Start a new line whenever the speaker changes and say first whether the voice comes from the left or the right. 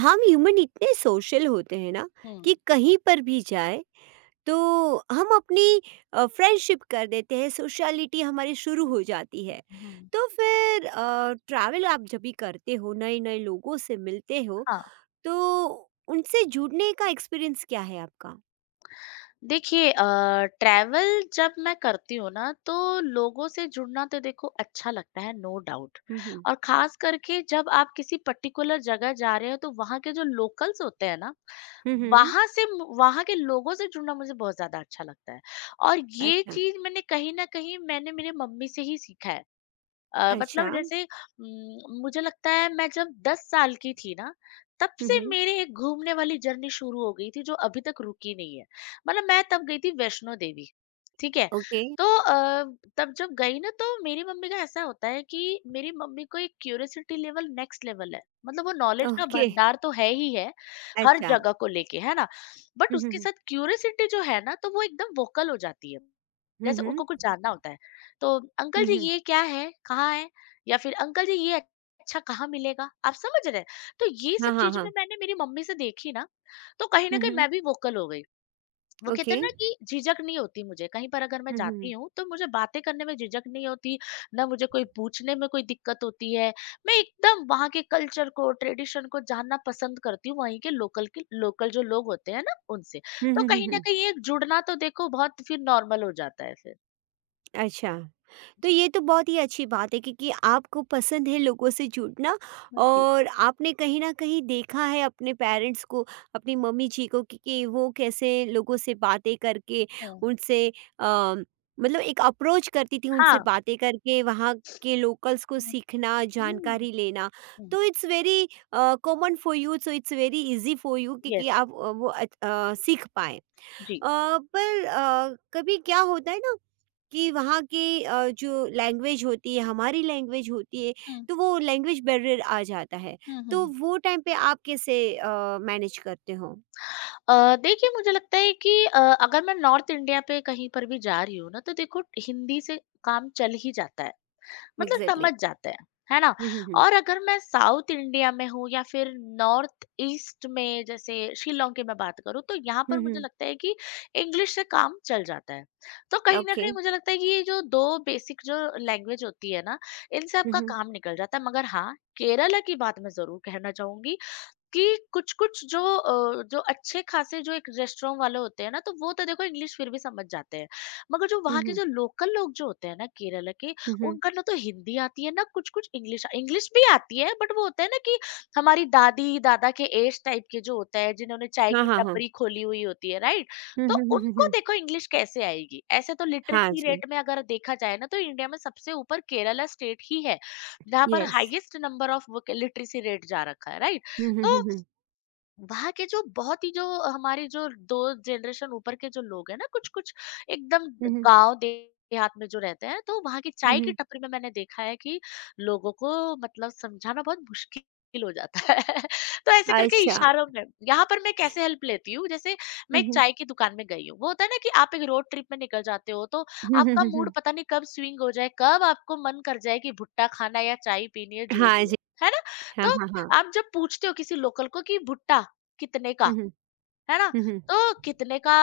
right: हम ह्यूमन इतने सोशल होते हैं ना
left: हुँ।
right: कि कहीं पर भी जाए तो हम अपनी फ्रेंडशिप कर देते हैं, सोशलिटी हमारी शुरू हो जाती है।
left: हुँ,
right: तो फिर ट्रैवल आप जब भी करते हो, नए नए लोगों से मिलते हो,
left: हाँ,
right: तो उनसे जुड़ने का एक्सपीरियंस क्या है आपका?
left: देखिए ट्रैवल जब मैं करती हूँ ना, तो लोगों से जुड़ना तो देखो अच्छा लगता है, नो डाउट।
right: हम्म हम्म
left: और ख़ास करके जब आप किसी पर्टिकुलर जगह जा रहे हो, तो वहाँ के जो लोकल्स होते हैं ना,
right: हम्म हम्म,
left: वहाँ के लोगों से जुड़ना मुझे बहुत ज़्यादा अच्छा लगता है। और ये
right: अच्छा।
left: चीज़ मैंने कहीं न कहीं मैंने मेरे मम्मी से ही सीखा है। मतलब
right: अच्छा।
left: जैसे मुझे लगता है मैं जब 10 साल की थी ना, तब
right: हम्म
left: से
right: हम्म,
left: मेरे एक घूमने वाली जर्नी शुरू हो गई थी जो अभी तक रुकी नहीं है। मतलब मैं तब गई थी वैष्णो देवी, ठीक है?
right: ओके।
left: तो तब जब गई ना तो मेरी मम्मी का ऐसा होता है कि मेरी मम्मी को एक क्यूरियोसिटी लेवल नेक्स्ट लेवल है। मतलब वो नॉलेज का
right: ओके।
left: भंडार तो है ही है, हर
right: अच्छा।
left: जगह को लेके, है ना? बट
right: हम्म
left: उसके
right: हम्म
left: साथ क्यूरियोसिटी जो है ना तो वो एकदम वोकल हो जाती है। जैसे
right: हम्म
left: उनको कुछ जानना होता है। तो अंकल
right: हम्म
left: जी
right: हम्म,
left: ये क्या है? कहाँ है? या फिर अंकल जी ये अच्छा कहाँ मिलेगा? आप समझ रहे हैं? तो ये
right: हाँ
left: सब
right: हाँ
left: चीज़ें में
right: हाँ।
left: मैंने मेरी मम्मी से देखी ना, तो कहीं न
right: हम्म
left: कहीं
right: हम्म,
left: मैं भी वोकल हो गई। वो कहते
right: ओके।
left: हैं ना कि झिझक नहीं होती मुझे, कहीं पर अगर मैं
right: हम्म
left: जाती
right: हम्म
left: हूँ, तो मुझे बातें करने में झिझक नहीं होती, ना मुझे कोई पूछने में कोई दिक्कत होती है। मैं एकदम वहाँ के कल्चर को, ट्रेडिशन को जानना पसंद करती हूँ, वहीं के लोकल जो लोग होते हैं ना, उनसे।
right: हम्म
left: तो
right: हम्म
left: कहीं न
right: हम्म,
left: कहीं एक जुड़ना तो देखो बहुत फिर नॉर्मल हो जाता है फिर।
right: अच्छा। तो
left: जी।
right: ये तो बहुत ही अच्छी बात है क्योंकि आपको पसंद है लोगों से जुड़ना।
left: हाँ जी।
right: और आपने कहीं ना कहीं देखा है अपने पेरेंट्स को, अपनी मम्मी जी को, कि वो कैसे लोगों से बातें करके
left: हुँ।
right: उनसे अ, मतलब एक अप्रोच करती थी, उनसे
left: हाँ।
right: बातें करके वहाँ के लोकल्स को
left: हुँ।
right: सीखना,
left: हुँ।
right: जानकारी लेना।
left: हुँ।
right: तो it's very common for you, so it's very easy for you
left: yes,
right: क्योंकि आप वो सीख पाए।
left: जी।
right: पर कभी क्या होता है ना कि वहाँ की जो लैंग्वेज होती है, हमारी लैंग्वेज होती है,
left: हुँ,
right: तो वो लैंग्वेज बैरियर आ जाता है।
left: हुँ,
right: तो
left: हुँ।
right: वो टाइम पे आप कैसे मैनेज करते हो?
left: देखिए मुझे लगता है कि अगर मैं नॉर्थ इंडिया पे कहीं पर भी जा रही हूँ ना, तो देखो हिंदी से काम चल ही जाता है। मतलब
right: एग्ज़ैक्टली।
left: समझ जाते हैं, है ना?
right: हुँ, हुँ, हुँ।
left: और अगर मैं साउथ इंडिया में हूँ या फिर नॉर्थ ईस्ट में जैसे शिलांग की मैं बात करूँ तो यहाँ
right: हुँ,
left: पर मुझे
right: हुँ।
left: लगता है कि इंग्लिश से काम चल जाता है। तो कहीं न
right: ओके।
left: कहीं मुझे लगता है कि ये जो 2 बेसिक जो लैंग्वेज होती है ना, इनसे
right: हुँ,
left: आपका
right: हुँ।
left: काम निकल जाता है। मगर हाँ, केरला की बात मैं ज़रूर कहना चाहूँगी कि कुछ-कुछ जो अच्छे खासे जो एक रेस्टोरेंट वाले होते हैं ना, तो वो तो देखो इंग्लिश फिर भी समझ जाते हैं। मगर जो
right: हुँ,
left: वहाँ के
right: हुँ।
left: जो लोकल लोग जो होते हैं ना केरला के,
right: हुँ, हुँ।
left: उनका ना तो हिंदी आती है, ना कुछ-कुछ इंग्लिश इंग्लिश भी आती है बट वो होता है ना कि हमारी दादी-दादा के ऐज टाइप के जो होता है, जिन्होंने चाय
right: हाँ,
left: की
right: हाँ, हाँ।
left: टपरी खोली हुई होती है, राइट?
right: हुँ,
left: तो
right: हुँ, हुँ, हुँ,
left: उनको
right: हुँ।
left: देखो इंग्लिश कैसे आएगी? ऐसे तो
right: हाँ
left: लिटरेसी
right: जी।
left: रेट में अगर देखा जाए ना, तो इंडिया में सबसे ऊपर केरला स्टेट ही है, जहाँ पर
right: येस।
left: हाईएस्ट नंबर ऑफ वो लिटरेसी रेट जा रखा है, राइट?
right: हुँ, हुँ,
left: तो
right: हुँ, हुँ।
left: वहाँ के जो बहुत ही जो हमारी जो 2 जनरेशन ऊपर के जो लोग हैं ना, कुछ-कुछ एकदम
right: हुँ, हुँ।
left: गाँव देहात में जो रहते हैं, तो वहाँ की
right: हुँ,
left: चाय की
right: हुँ।
left: टपरी में मैंने देखा है कि लोगों को मतलब समझाना बहुत मुश्किल हो जाता है। तो ऐसे करके
right: अच्छा।
left: इशारों में यहाँ पर मैं कैसे हेल्प लेती हूँ, जैसे मैं
right: हुँ,
left: एक
right: हुँ।
left: चाय की दुकान में गई हूँ। वो होता है ना कि आप एक रोड ट्रिप में निकल जाते हो, तो
right: हुँ, हुँ,
left: आपका
right: हुँ, हुँ।
left: मूड पता नहीं कब स्विंग हो जाए, कब आपको मन कर जाए कि भुट्टा खाना या चाय पीनी है, जो
right: हाँ
left: भी है।
right: जी।
left: है ना?
right: हाँ,
left: तो
right: हाँ, हाँ।
left: आप जब पूछते हो किसी लोकल को कि भुट्टा कितने का,
right: हुँ, हुँ।
left: है ना?
right: हुँ, हुँ।
left: तो कितने का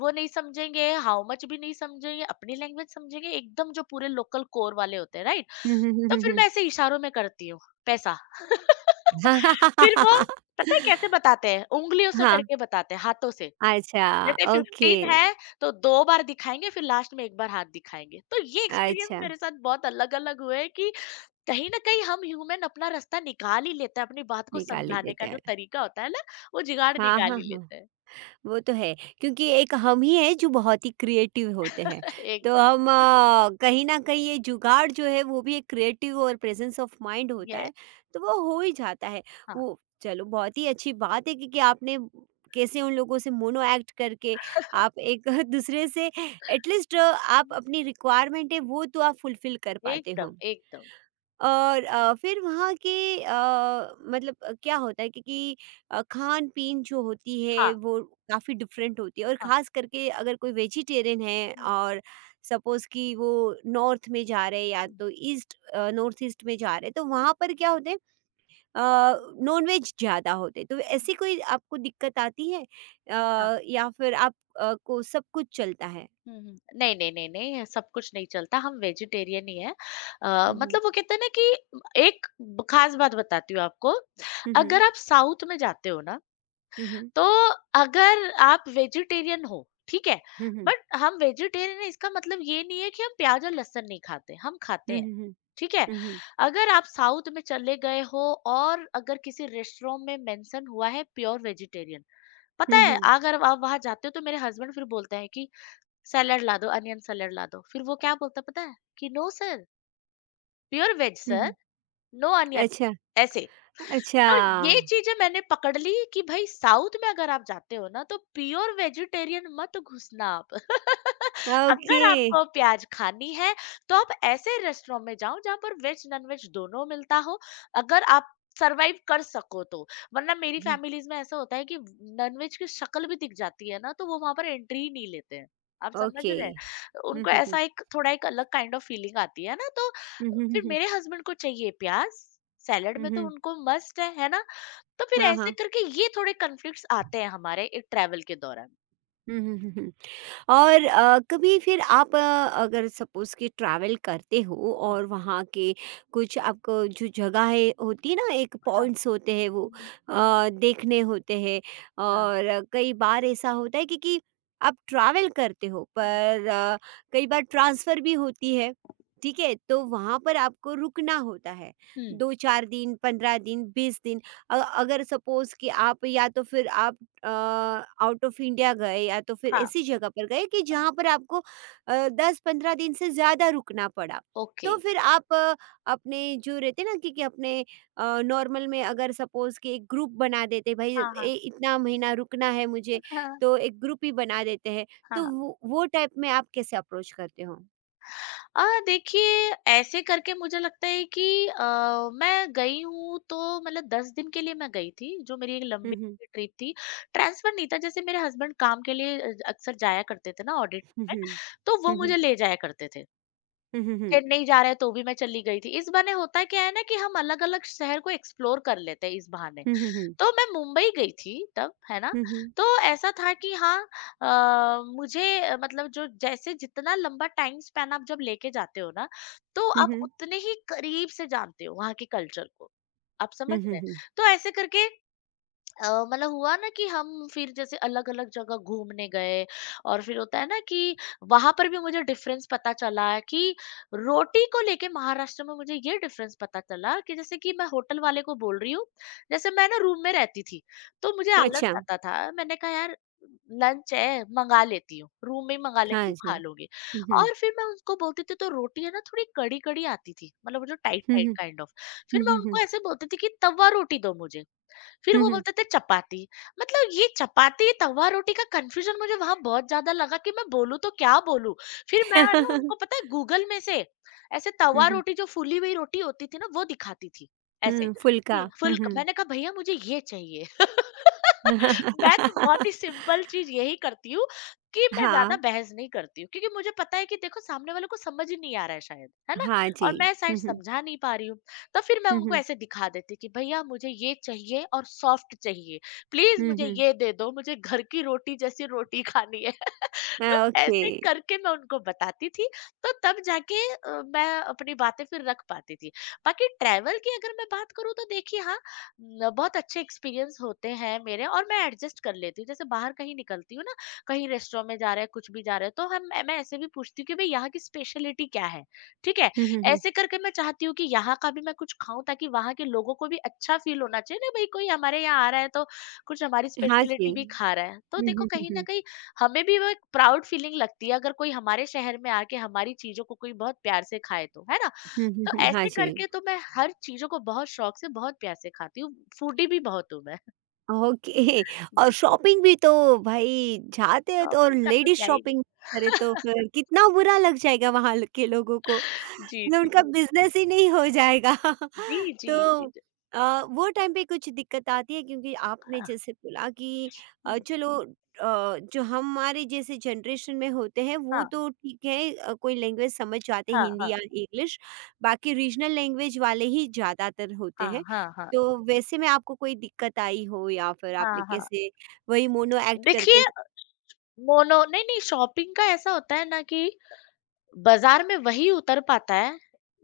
left: वो नहीं समझेंगे, हाउ मच भी नहीं समझेंगे, अपनी लैंग्वेज समझेंगे, एकदम जो पूरे लोकल कोर वाले होते हैं, राइट?
right: हुँ, हुँ, हुँ,
left: तो
right: हुँ,
left: फिर
right: हुँ।
left: मैं ऐसे इशारों में करती हूँ, पैसा। फिर वो पता है कैसे बताते हैं? उंगलियों से
right: हाँ,
left: करके बताते हैं, हाथों से।
right: अच्छा,
left: जैसे
right: ओके।
left: 15 है तो 2 बार दिखाएँगे, फिर लास्ट में 1 बार हाथ दिखाएँगे। तो ये एक्सपीरियंस
right: अच्छा,
left: मेरे साथ बहुत अलग-अलग हुए कि कहीं ना कहीं हम ह्यूमन अपना रास्ता निकाल ही लेते हैं अपनी बात को
right: निकाल ही
left: समझाने
right: देते
left: का जो
right: हैं।
left: तरीका होता है ना वो जुगाड़
right: हाँ,
left: निकाल
right: हाँ,
left: ही
right: हाँ।
left: लेते हैं।
right: वो तो है, क्योंकि एक हम ही हैं जो बहुत ही क्रिएटिव होते हैं। तो
left: एकदम
right: हम कहीं न कहीं ये जुगाड़ जो है वो भी एक क्रिएटिव और प्रेजेंस ऑफ माइंड होता
left: ये
right: है, तो वो हो ही जाता है।
left: हाँ।
right: वो चलो, बहुत ही अच्छी बात है कि आपने कैसे उन लोगों से मोनो एक्ट करके आप एक दूसरे से, एट लीस्ट आप
left: हम्म,
right: अपनी रिक्वायरमेंट है वो तो आप फुलफ़िल कर पाते हो।
left: एकदम एकदम।
right: और फिर वहाँ के मतलब क्या होता है क्योंकि खान-पीन जो होती है
left: हाँ
right: वो काफ़ी डिफरेंट होती है, और
left: हाँ।
right: ख़ास करके अगर कोई वेजिटेरियन है
left: हम्म,
right: और सपोज़ कि वो नॉर्थ में जा रहे हैं या
left: हम्म,
right: तो ईस्ट नॉर्थ ईस्ट में जा रहे हैं, तो
left: हम्म,
right: वहाँ पर क्या होते हैं, अ,
left: हम्म,
right: नॉन-वेज ज़्यादा होते हैं। तो
left: हम्म।
right: ऐसी कोई आपको दिक्कत आती है,
left: हाँ।
right: या फिर आप को सब कुछ चलता है?
left: नहीं नहीं नहीं नहीं ये सब कुछ नहीं चलता हम वेजिटेरियन ही है। आ,
right: हुँ, हुँ।
left: मतलब वो कहते हैं ना कि एक खास बात बताती हूँ आपको।
right: हुँ, हुँ।
left: अगर आप साउथ में जाते हो ना
right: हुँ, हुँ।
left: तो अगर आप वेजिटेरियन हो, ठीक है?
right: हुँ, हुँ।
left: बट हम वेजिटेरियन हैं इसका मतलब ये नहीं है कि हम प्याज़ और लहसुन नहीं खाते, हम खाते
right: हुँ,
left: हैं,
right: हुँ, हुँ।
left: ठीक है?
right: हुँ, हुँ।
left: अगर आप साउथ में चले गए हो और अगर किसी रेस्टोरेंट में मेंशन हुआ है प्योर वेजिटेरियन, पता
right: हुँ,
left: है
right: हुँ।
left: अगर आप वहाँ जाते हो तो मेरे हस्बैंड फिर बोलते हैं कि सैलेड ला दो, अनियन सैलेड ला दो। फिर वो क्या बोलता है पता है? कि नो सर, प्योर वेज
right: हुँ,
left: सर,
right: हुँ।
left: नो अनियन
right: अच्छा।
left: ऐसे।
right: अच्छा,
left: तो ये चीजें मैंने पकड़ ली कि भाई साउथ में अगर आप जाते हो ना तो प्योर वेजिटेरियन मत घुसना आप।
right: ओके।
left: अगर आपको प्याज खानी है तो आप ऐसे रेस्टोरेंट में जाओ जहां पर वेज नॉन वेज दोनों मिलता हो, अगर आप सरवाइव कर सको तो। वरना मेरी
right: हुँ।
left: फैमिलीज में ऐसा होता है कि नॉन वेज की शक्ल भी दिख जाती है ना तो वो वहां पर एंट्री ही नहीं लेते हैं। आप समझ
right: ओके।
left: रहे हैं?
right: हुँ,
left: उनको
right: हुँ, हुँ।
left: ऐसा एक थोड़ा एक अलग काइंड ऑफ फीलिंग आती है ना तो
right: हुँ, हुँ, हुँ,
left: फिर
right: हुँ।
left: मेरे हस्बैंड को चाहिए प्याज सैलेड
right: हुँ,
left: में तो
right: हुँ।
left: उनको मस्ट है ना? तो फिर
right: हाँ,
left: ऐसे
right: हाँ।
left: करके ये थोड़े कॉन्फ्लिक्ट्स आते हैं हमारे एक ट्रैवल के दौरान।
right: हुँ, हुँ, हुँ, हुँ। और कभी फिर आप अगर सपोज़ कि ट्रैवल करते हो
left: हुँ।
right: और वहाँ के कुछ आपको जो जगह है होती है ना, एक
left: हाँ,
right: पॉइंट्स होते हैं, वो
left: हुँ,
right: देखने होते हैं।
left: हाँ।
right: और कई बार ऐसा होता है क्योंकि आप ट्रैवल करते हो,
left: हुँ,
right: पर कई बार ट्रांसफ़र भी होती है। ठीक है? तो वहाँ पर आपको रुकना होता है।
left: हुँ।
right: 2-4 दिन, 15 दिन, 20 दिन, अगर सपोज़ कि आप, या तो फिर आप अ, आउट ऑफ इंडिया गए, या तो फिर
left: हाँ,
right: ऐसी जगह पर गए कि
left: हाँ।
right: जहाँ पर आपको 10-15 दिन से ज़्यादा रुकना पड़ा।
left: ओके।
right: तो फिर आप अपने जो रहते हैं ना कि अपने नॉर्मल में अगर सपोज़ कि एक ग्रुप बना देते, भई
left: हाँ,
right: ए
left: हाँ।
right: इतना महीना रुकना है मुझे,
left: हाँ,
right: तो एक ग्रुप ही बना देते हैं। तो
left: हाँ।
right: वो टाइप में आप कैसे अप्रोच करते हो?
left: देखिए ऐसे करके मुझे लगता है कि अ, मैं गई हूँ तो मतलब 10 दिन के लिए मैं गई थी, जो मेरी एक
right: हुँ,
left: लंबी
right: हुँ।
left: ट्रिप थी। ट्रांसफर नहीं था, जैसे मेरे हस्बैंड काम के लिए अक्सर जाया करते थे ना ऑडिट
right: हुँ,
left: में,
right: हुँ।
left: तो वो
right: हुँ, हुँ।
left: मुझे ले जाया करते थे।
right: हुँ, हुँ, हुँ।
left: चेन्नई जा रहे हैं तो भी मैं चली गई थी। इस बहाने होता क्या है ना कि हम अलग-अलग शहर को एक्सप्लोर कर लेते हैं इस बहाने।
right: हुँ, हुँ, हुँ।
left: तो मैं मुंबई गई थी तब, है ना?
right: हुँ, हुँ।
left: तो ऐसा था कि हाँ मतलब जो जैसे जितना लंबा टाइम स्पैन आप जब लेके जाते हो ना, तो
right: हुँ,
left: आप
right: हुँ।
left: उतने ही करीब से जानते हो वहाँ के कल्चर को। आप
right: हुँ,
left: समझ
right: हुँ,
left: रहे हैं?
right: हुँ।
left: तो ऐसे करके मतलब हुआ ना कि हम फिर जैसे अलग-अलग जगह घूमने गए और फिर होता है ना कि वहाँ पर भी मुझे डिफरेंस पता चला कि रोटी को लेके महाराष्ट्र में मुझे ये डिफरेंस पता चला कि जैसे कि मैं होटल वाले को बोल रही हूँ, जैसे मैं ना रूम में रहती थी, तो मुझे आलस
right: अच्छा।
left: आता था, मैंने कहा यार लंच है मँगा लेती हूँ, रूम में ही मँगा
right: हाँ
left: लेती हूँ,
right: जी।
left: खा लूँगी।
right: हुँ, हुँ।
left: और फिर मैं उनको बोलती थी तो रोटी है ना थोड़ी कड़ी-कड़ी आती थी, मतलब वो जो
right: हुँ,
left: टाइट-टाइट
right: हुँ।
left: Kind of. फिर
right: हुँ,
left: मैं
right: हुँ,
left: उनको
right: हुँ।
left: ऐसे बोलती थी कि तवा रोटी दो मुझे, फिर
right: हुँ,
left: वो
right: हुँ।
left: बोलते थे चपाती। मतलब ये चपाती तवा रोटी का कंफ्यूजन मुझे वहां बहुत ज्यादा लगा कि मैं बोलूं तो क्या बोलूं। फिर मैं है ना उनको पता है गूगल में से ऐसे
right: हुँ,
left: तवा
right: हुँ।
left: रोटी जो फूली हुई रोटी होती थी ना वो दिखाती थी, ऐसे
right: हुँ, फुल्का।
left: कि
right: हुँ,
left: फुल
right: हुँ।
left: मैंने कहा भैया मुझे ये चाहिए। मैं तो बहुत ही सिंपल चीज यही करती हूँ कि मैं ज्यादा
right: हाँ,
left: बहस नहीं करती हूँ क्योंकि मुझे पता है कि देखो सामने वाले को समझ ही नहीं आ रहा है शायद, है ना?
right: हाँ जी।
left: और मैं शायद
right: हुँ, हुँ।
left: समझा नहीं पा रही हूँ। तो फिर मैं
right: हुँ,
left: उनको
right: हुँ।
left: ऐसे दिखा देती कि भैया मुझे ये चाहिए और सॉफ्ट चाहिए, प्लीज
right: हुँ,
left: मुझे
right: हुँ।
left: ये दे दो, मुझे घर की रोटी जैसी रोटी खानी है। तो
right: ओके।
left: ऐसे करके मैं उनको बताती थी, तो तब जाके मैं अपनी बातें फिर रख पाती थी। बाकी ट्रैवल की अगर मैं बात करूँ तो देखिए हाँ, बहुत अच्छे एक्सपीरियंस होते हैं मेरे और मैं एडजस्ट कर लेती हूँ। जैसे बाहर कहीं निकलती हूँ ना, कहीं रेस्टोरेंट में जा रहे हैं कुछ भी जा रहे हैं तो हम मैं ऐसे भी पूछती हूँ कि भाई यहाँ की स्पेशलिटी क्या है, ठीक है?
right: हुँ, हुँ, हुँ।
left: ऐसे करके मैं चाहती हूँ कि यहाँ का भी मैं कुछ खाऊं ताकि वहाँ के लोगों को भी अच्छा फील होना चाहिए ना, भाई कोई हमारे यहाँ आ रहा है तो कुछ हमारी
right: हाँ जी।
left: स्पेशलिटी भी खा
right: हुँ,
left: रहा है तो देखो
right: हुँ, हुँ,
left: कहीं ना
right: हुँ।
left: कहीं हमें भी वो एक प्राउड फीलिंग लगती है अगर कोई हमारे शहर में आके हमारी चीजों को कोई बहुत प्यार से खाए तो, है ना?
right: हुँ, हुँ,
left: तो
right: हुँ। हाँ
left: ऐसे
right: जी।
left: करके तो मैं हर चीज़ों को बहुत शौक से, बहुत प्यार से खाती हूँ, फूडी भी बहुत हूँ मैं।
right: ओके। और
left: जी,
right: शॉपिंग भी तो, भाई जाते हैं तो, और
left: शॉपिंग का तो
right: लेडीज़
left: क्या ही बोलें।
right: शॉपिंग करे तो फिर कितना बुरा लग जाएगा वहाँ ल के लोगों को।
left: जी,
right: मतलब
left: जी,
right: उनका
left: जी।
right: बिज़नेस ही नहीं हो जाएगा।
left: जी, जी,
right: तो
left: जी, जी।
right: वो टाइम पे कुछ दिक्कत आती है क्योंकि आपने
left: हाँ,
right: जैसे बोला कि
left: हुँ,
right: चलो जो हमारे जैसे जनरेशन में होते हैं वो
left: हाँ,
right: तो ठीक है, कोई लैंग्वेज समझ जाते,
left: हाँ,
right: हिंदी
left: हाँ,
right: या इंग्लिश, बाकी रीजनल लैंग्वेज वाले ही ज़्यादातर होते
left: हाँ,
right: हैं।
left: हाँ, हाँ,
right: तो वैसे में आपको कोई दिक्कत आई हो, या फिर आपने
left: हाँ, हाँ।
right: कैसे वही मोनो एक्ट करके?
left: देखिए मोनो नहीं शॉपिंग का ऐसा होता है ना कि बाज़ार में वही उतर पाता है,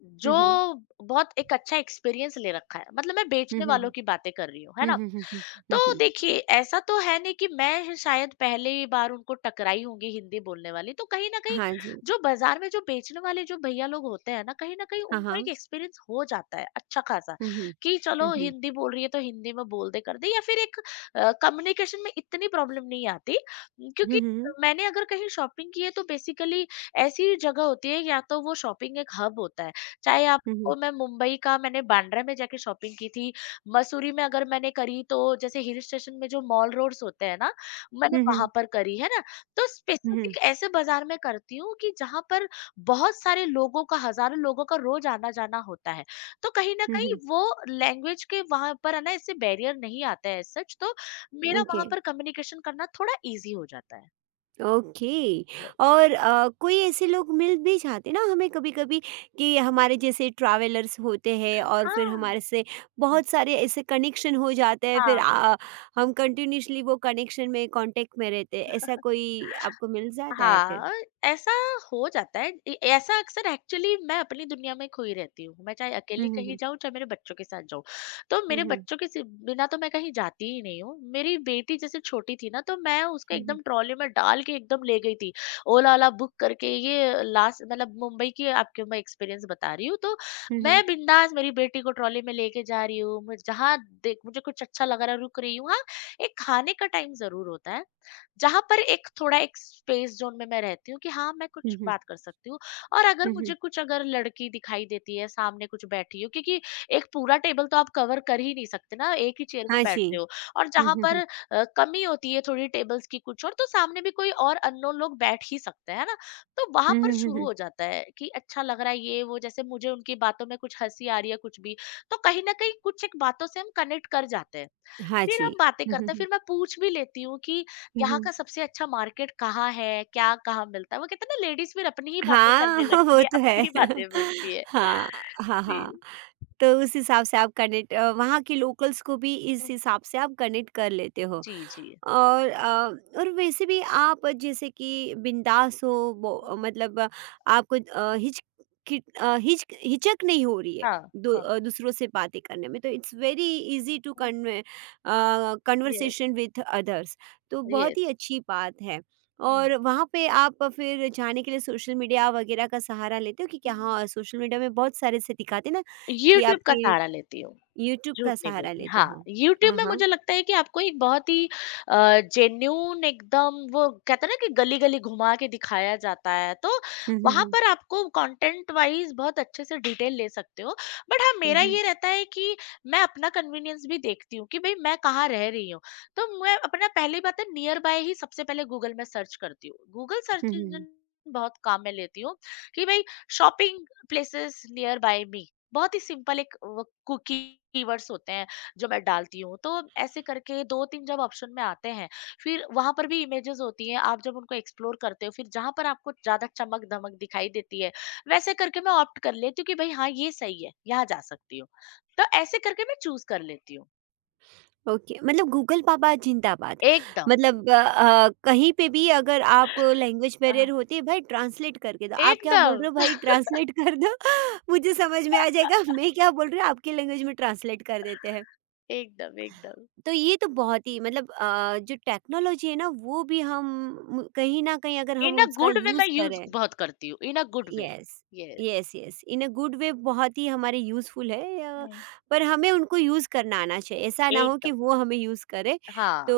left: जो
right: हुँ, हुँ।
left: बहुत एक अच्छा एक्सपीरियंस ले रखा है। मतलब मैं
right: हुँ,
left: बेचने
right: हुँ,
left: वालों
right: हुँ।
left: की बातें कर रही हूँ, है
right: हुँ,
left: ना?
right: हुँ, हुँ, हुँ,
left: तो
right: हुँ, हुँ।
left: देखिए ऐसा तो है नहीं कि मैं ही शायद पहली बार उनको टकराई होंगी हिंदी बोलने वाली, तो कहीं ना कहीं
right: हाँ जी।
left: जो बाजार में जो बेचने वाले जो भैया लोग होते हैं ना, कहीं ना कहीं
right: हाँ,
left: उनको एक
right: हाँ।
left: एक्सपीरियंस हो जाता है अच्छा खासा
right: हुँ, हुँ।
left: कि
right: हुँ,
left: चलो
right: हुँ।
left: हिंदी बोल रही है तो हिंदी में बोल दे कर दे, या फिर एक कम्युनिकेशन में इतनी प्रॉब्लम नहीं आती,
right: हुँ,
left: क्योंकि
right: हुँ, हुँ।
left: मैंने अगर कहीं शॉपिंग की है तो बेसिकली ऐसी जगह होती है, या तो वो शॉपिंग एक हब होता है। चाहे
right: हुँ, हुँ।
left: आपको, मैं मुंबई का, मैंने बांद्रा में जाके शॉपिंग की थी। मसूरी में अगर मैंने करी तो, जैसे हिल स्टेशन में जो मॉल रोड्स होते हैं ना, मैंने
right: हुँ,
left: वहाँ
right: हुँ।
left: पर करी, है ना? तो
right: हुँ, हुँ।
left: स्पेसिफिक ऐसे बाज़ार में करती हूँ कि जहाँ पर बहुत सारे लोगों का, हज़ारों लोगों का रोज़ आना-जाना होता है। तो कहीं न
right: हुँ,
left: कहीं
right: हुँ।
left: वो लैंग्वेज के वहाँ पर, है ना, इससे बैरियर नहीं आता है एज़ सच, तो मेरा
right: ओके।
left: वहाँ पर कम्युनिकेशन करना थोड़ा ईज़ी हो जाता है।
right: ओके।
left: यस।
right: और कोई ऐसे लोग मिल भी जाते ना हमें कभी-कभी, कि हमारे जैसे ट्रैवलर्स होते हैं, और फिर
left: हाँ।
right: हमारे से
left: हाँ।
right: बहुत सारे ऐसे कनेक्शन हो जाते हैं फिर,
left: हाँ।
right: आ, हम कंटिन्यूअसली वो कनेक्शन में, कांटेक्ट में रहते हैं? ऐसा कोई आपको मिल जाता है फिर?
left: हाँ, ऐसा हो जाता है। ए ऐसा अक्सर एक्चुअली मैं अपनी दुनिया में खोई रहती हूँ। मैं चाहे
right: हुँ,
left: अकेली
right: हुँ,
left: कहीं
right: हुँ।
left: जाऊँ, चाहे मेरे बच्चों के साथ जाऊँ। तो
right: हुँ,
left: मेरे
right: हुँ।
left: बच्चों के सि बिना तो मैं कहीं जाती ही नहीं हूँ। मेरी बेटी जैसे छोटी थी ना, तो मैं उसको
right: हुँ, हुँ।
left: एकदम ट्रॉली में डाल के एकदम ले गई थी। ओला ओला बुक करके, ये लास्ट मतलब मुंबई की आपको मैं एक्सपीरियंस बता रही हूँ। तो
right: हुँ,
left: मैं
right: हुँ।
left: बिंदास मेरी बेटी को ट्रॉली में लेके जा रही हूँ। मैं जहाँ देख, मुझे कुछ अच्छा लग रहा है, रुक रही हूँ। हाँ, एक खाने का टाइम ज़रूर होता है। जहाँ पर एक थोड़ा एक स्पेस ज़ोन में मैं रहती हूँ कि हाँ, मैं
right: हुँ,
left: कुछ
right: हुँ।
left: बात कर सकती हूँ। और अगर
right: हुँ, हुँ।
left: मुझे कुछ, अगर लड़की दिखाई देती है, सामने कुछ बैठी हो, क्योंकि एक पूरा टेबल तो आप कवर कर ही नहीं सकते ना, एक ही चेयर में
right: हाँ जी।
left: बैठते हो, और
right: हुँ,
left: जहाँ
right: हुँ,
left: पर
right: हुँ।
left: कमी होती है थोड़ी टेबल्स की कुछ, और तो सामने भी कोई और अननोन लोग बैठ ही सकते हैं, है ना? तो वहाँ
right: हुँ,
left: पर
right: हुँ, हुँ,
left: शुरू
right: हुँ।
left: हो जाता है कि अच्छा लग रहा है ये वो, जैसे मुझे उनकी बातों में कुछ हँसी आ रही है, कुछ भी, तो कहीं न कहीं कुछ एक बातों से हम कनेक्ट कर जाते हैं।
right: हाँ
left: फिर
right: जी।
left: हम बातें
right: हुँ, हुँ,
left: करते हैं,
right: हुँ।
left: फिर मैं पूछ भी लेती हूँ कि
right: हुँ,
left: यहाँ
right: हुँ।
left: का सबसे अच्छा मार्केट कहाँ है, क्या कहाँ मिलता है। वो कहते हैं ना, लेडीज फिर अपनी ही बातें
right: हाँ,
left: करने
right: वो
left: लगती है,
right: तो है।
left: अपनी ही बातें पूछती है।
right: हाँ, हाँ,
left: जी।
right: हाँ। तो उस हिसाब से आप कनेक्ट, वहाँ के लोकल्स को भी इस
left: हम्म,
right: हिसाब से आप कनेक्ट कर लेते हो।
left: जी जी।
right: और और वैसे भी आप जैसे कि बिंदास हो, वो
left: हम्म,
right: मतलब आपको अ, हिचकिच अ, हिच हिचक नहीं हो रही है,
left: हाँ हाँ।
right: दूसरों से बातें करने में, तो it's very easy to convey
left: yes.
right: Conversation with others, तो बहुत
left: यस।
right: ही अच्छी बात है। और वहाँ पे आप फिर जाने के लिए सोशल मीडिया वगैरह का सहारा लेते हो? कि क्या, हाँ, सोशल मीडिया में बहुत सारे ऐसे दिखाते ना कि
left: यूट्यूब का
right: आपके,
left: सहारा लेती हूँ।
right: यूट्यूब
left: झूठ
right: का
left: नहीं
right: सहारा
left: बोलती।
right: लेते
left: हाँ,
right: हो?
left: यूट्यूब
right: हाँ,
left: में
right: हाँ।
left: मुझे लगता है कि आपको एक बहुत ही जेन्यून एकदम, वो कहते हैं ना कि गली-गली घुमा के दिखाया जाता है, तो
right: हुँ, हुँ,
left: वहाँ
right: हुँ।
left: पर आपको कंटेंट वाइज़ बहुत अच्छे से डिटेल ले सकते हो। बट हाँ,
right: हुँ,
left: मेरा
right: हुँ।
left: ये रहता है कि मैं अपना कन्वीनियंस भी देखती हूँ कि भई मैं कहाँ रह रही हूँ। तो मैं अपना, पहली बात है, नियर बाय ही सबसे पहले गूगल में सर्च करती हूँ। गूगल
right: हुँ,
left: सर्च
right: हुँ।
left: इंजन बहुत काम में लेती हूँ कि भई shopping places near by me. बहुत ही सिंपल एक वो कुकी कीवर्ड्स होते हैं जो मैं डालती हूँ, तो ऐसे करके दो तीन जब ऑप्शन में आते हैं, फिर वहां पर भी इमेजेस होती हैं। आप जब उनको एक्सप्लोर करते हो, फिर जहां पर आपको ज्यादा चमक धमक दिखाई देती है, वैसे करके मैं ऑप्ट कर लेती हूँ कि भाई हाँ ये सही है, यहाँ जा सकती हूँ। तो ऐसे करके मैं चूज कर लेती हूँ।
right: ओके, मतलब गूगल पापा ज़िंदाबाद।
left: एकदम।
right: मतलब कहीं पे भी अगर आपको लैंग्वेज बैरियर
left: हाँ,
right: होती है, भाई ट्रांसलेट करके दो। आप क्या बोल रहे हो,
left: एकदम।
right: भाई ट्रांसलेट कर दो, मुझे समझ में आ जाएगा। मैं क्या बोल रही हूँ आपकी लैंग्वेज में ट्रांसलेट कर देते हैं।
left: एकदम एकदम।
right: तो ये तो बहुत ही मतलब, जो टेक्नोलॉजी है ना वो भी हम कहीं न कहीं अगर हम
left: इन अ
right: उसका
left: गुड वे मैं
right: यूज़
left: यूज
right: करें,
left: बहुत करती हूँ, in a good way.
right: Yes,
left: yes.
right: Yes, yes. In a good way बहुत ही हमारे यूज़फुल है,
left: हम्म,
right: पर हमें उनको यूज़ करना आना चाहिए। ऐसा ना हो कि
left: एकदम।
right: वो हमें यूज़ करे। तो
left: हाँ।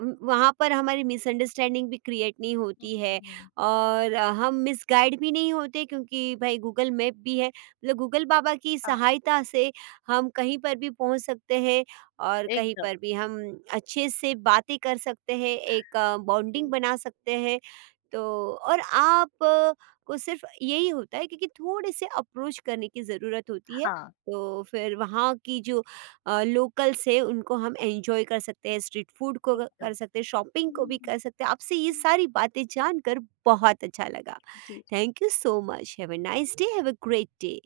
right: वहाँ पर हमारी मिसअंडरस्टैंडिंग भी क्रिएट नहीं होती
left: हम्म,
right: है,
left: हम्म।
right: और हम मिसगाइड भी नहीं होते क्योंकि भाई गूगल मैप भी है। मतलब गूगल बाबा की
left: हाँ।
right: सहायता से हम कहीं पर भी पहुँच सकते हैं, और कहीं
left: एकदम।
right: पर भी हम अच्छे से बातें कर सकते हैं, एक बॉन्डिंग बना सकते हैं, तो और आप को सिर्फ यही होता है क्योंकि थोड़े से अप्रोच करने की ज़रूरत होती है।
left: 好，
right: तो फिर वहाँ की जो लोकल्स है उनको हम एन्जॉय कर सकते हैं, स्ट्रीट फूड को
left: 那
right: क कर
left: 种
right: सकते हैं, शॉपिंग को भी
left: 嗯，
right: कर सकते हैं। आपसे ये
left: 嗯，
right: सारी बातें जानकर बहुत अच्छा लगा।
left: 对。
right: thank you so much. Have a nice day, have a great day.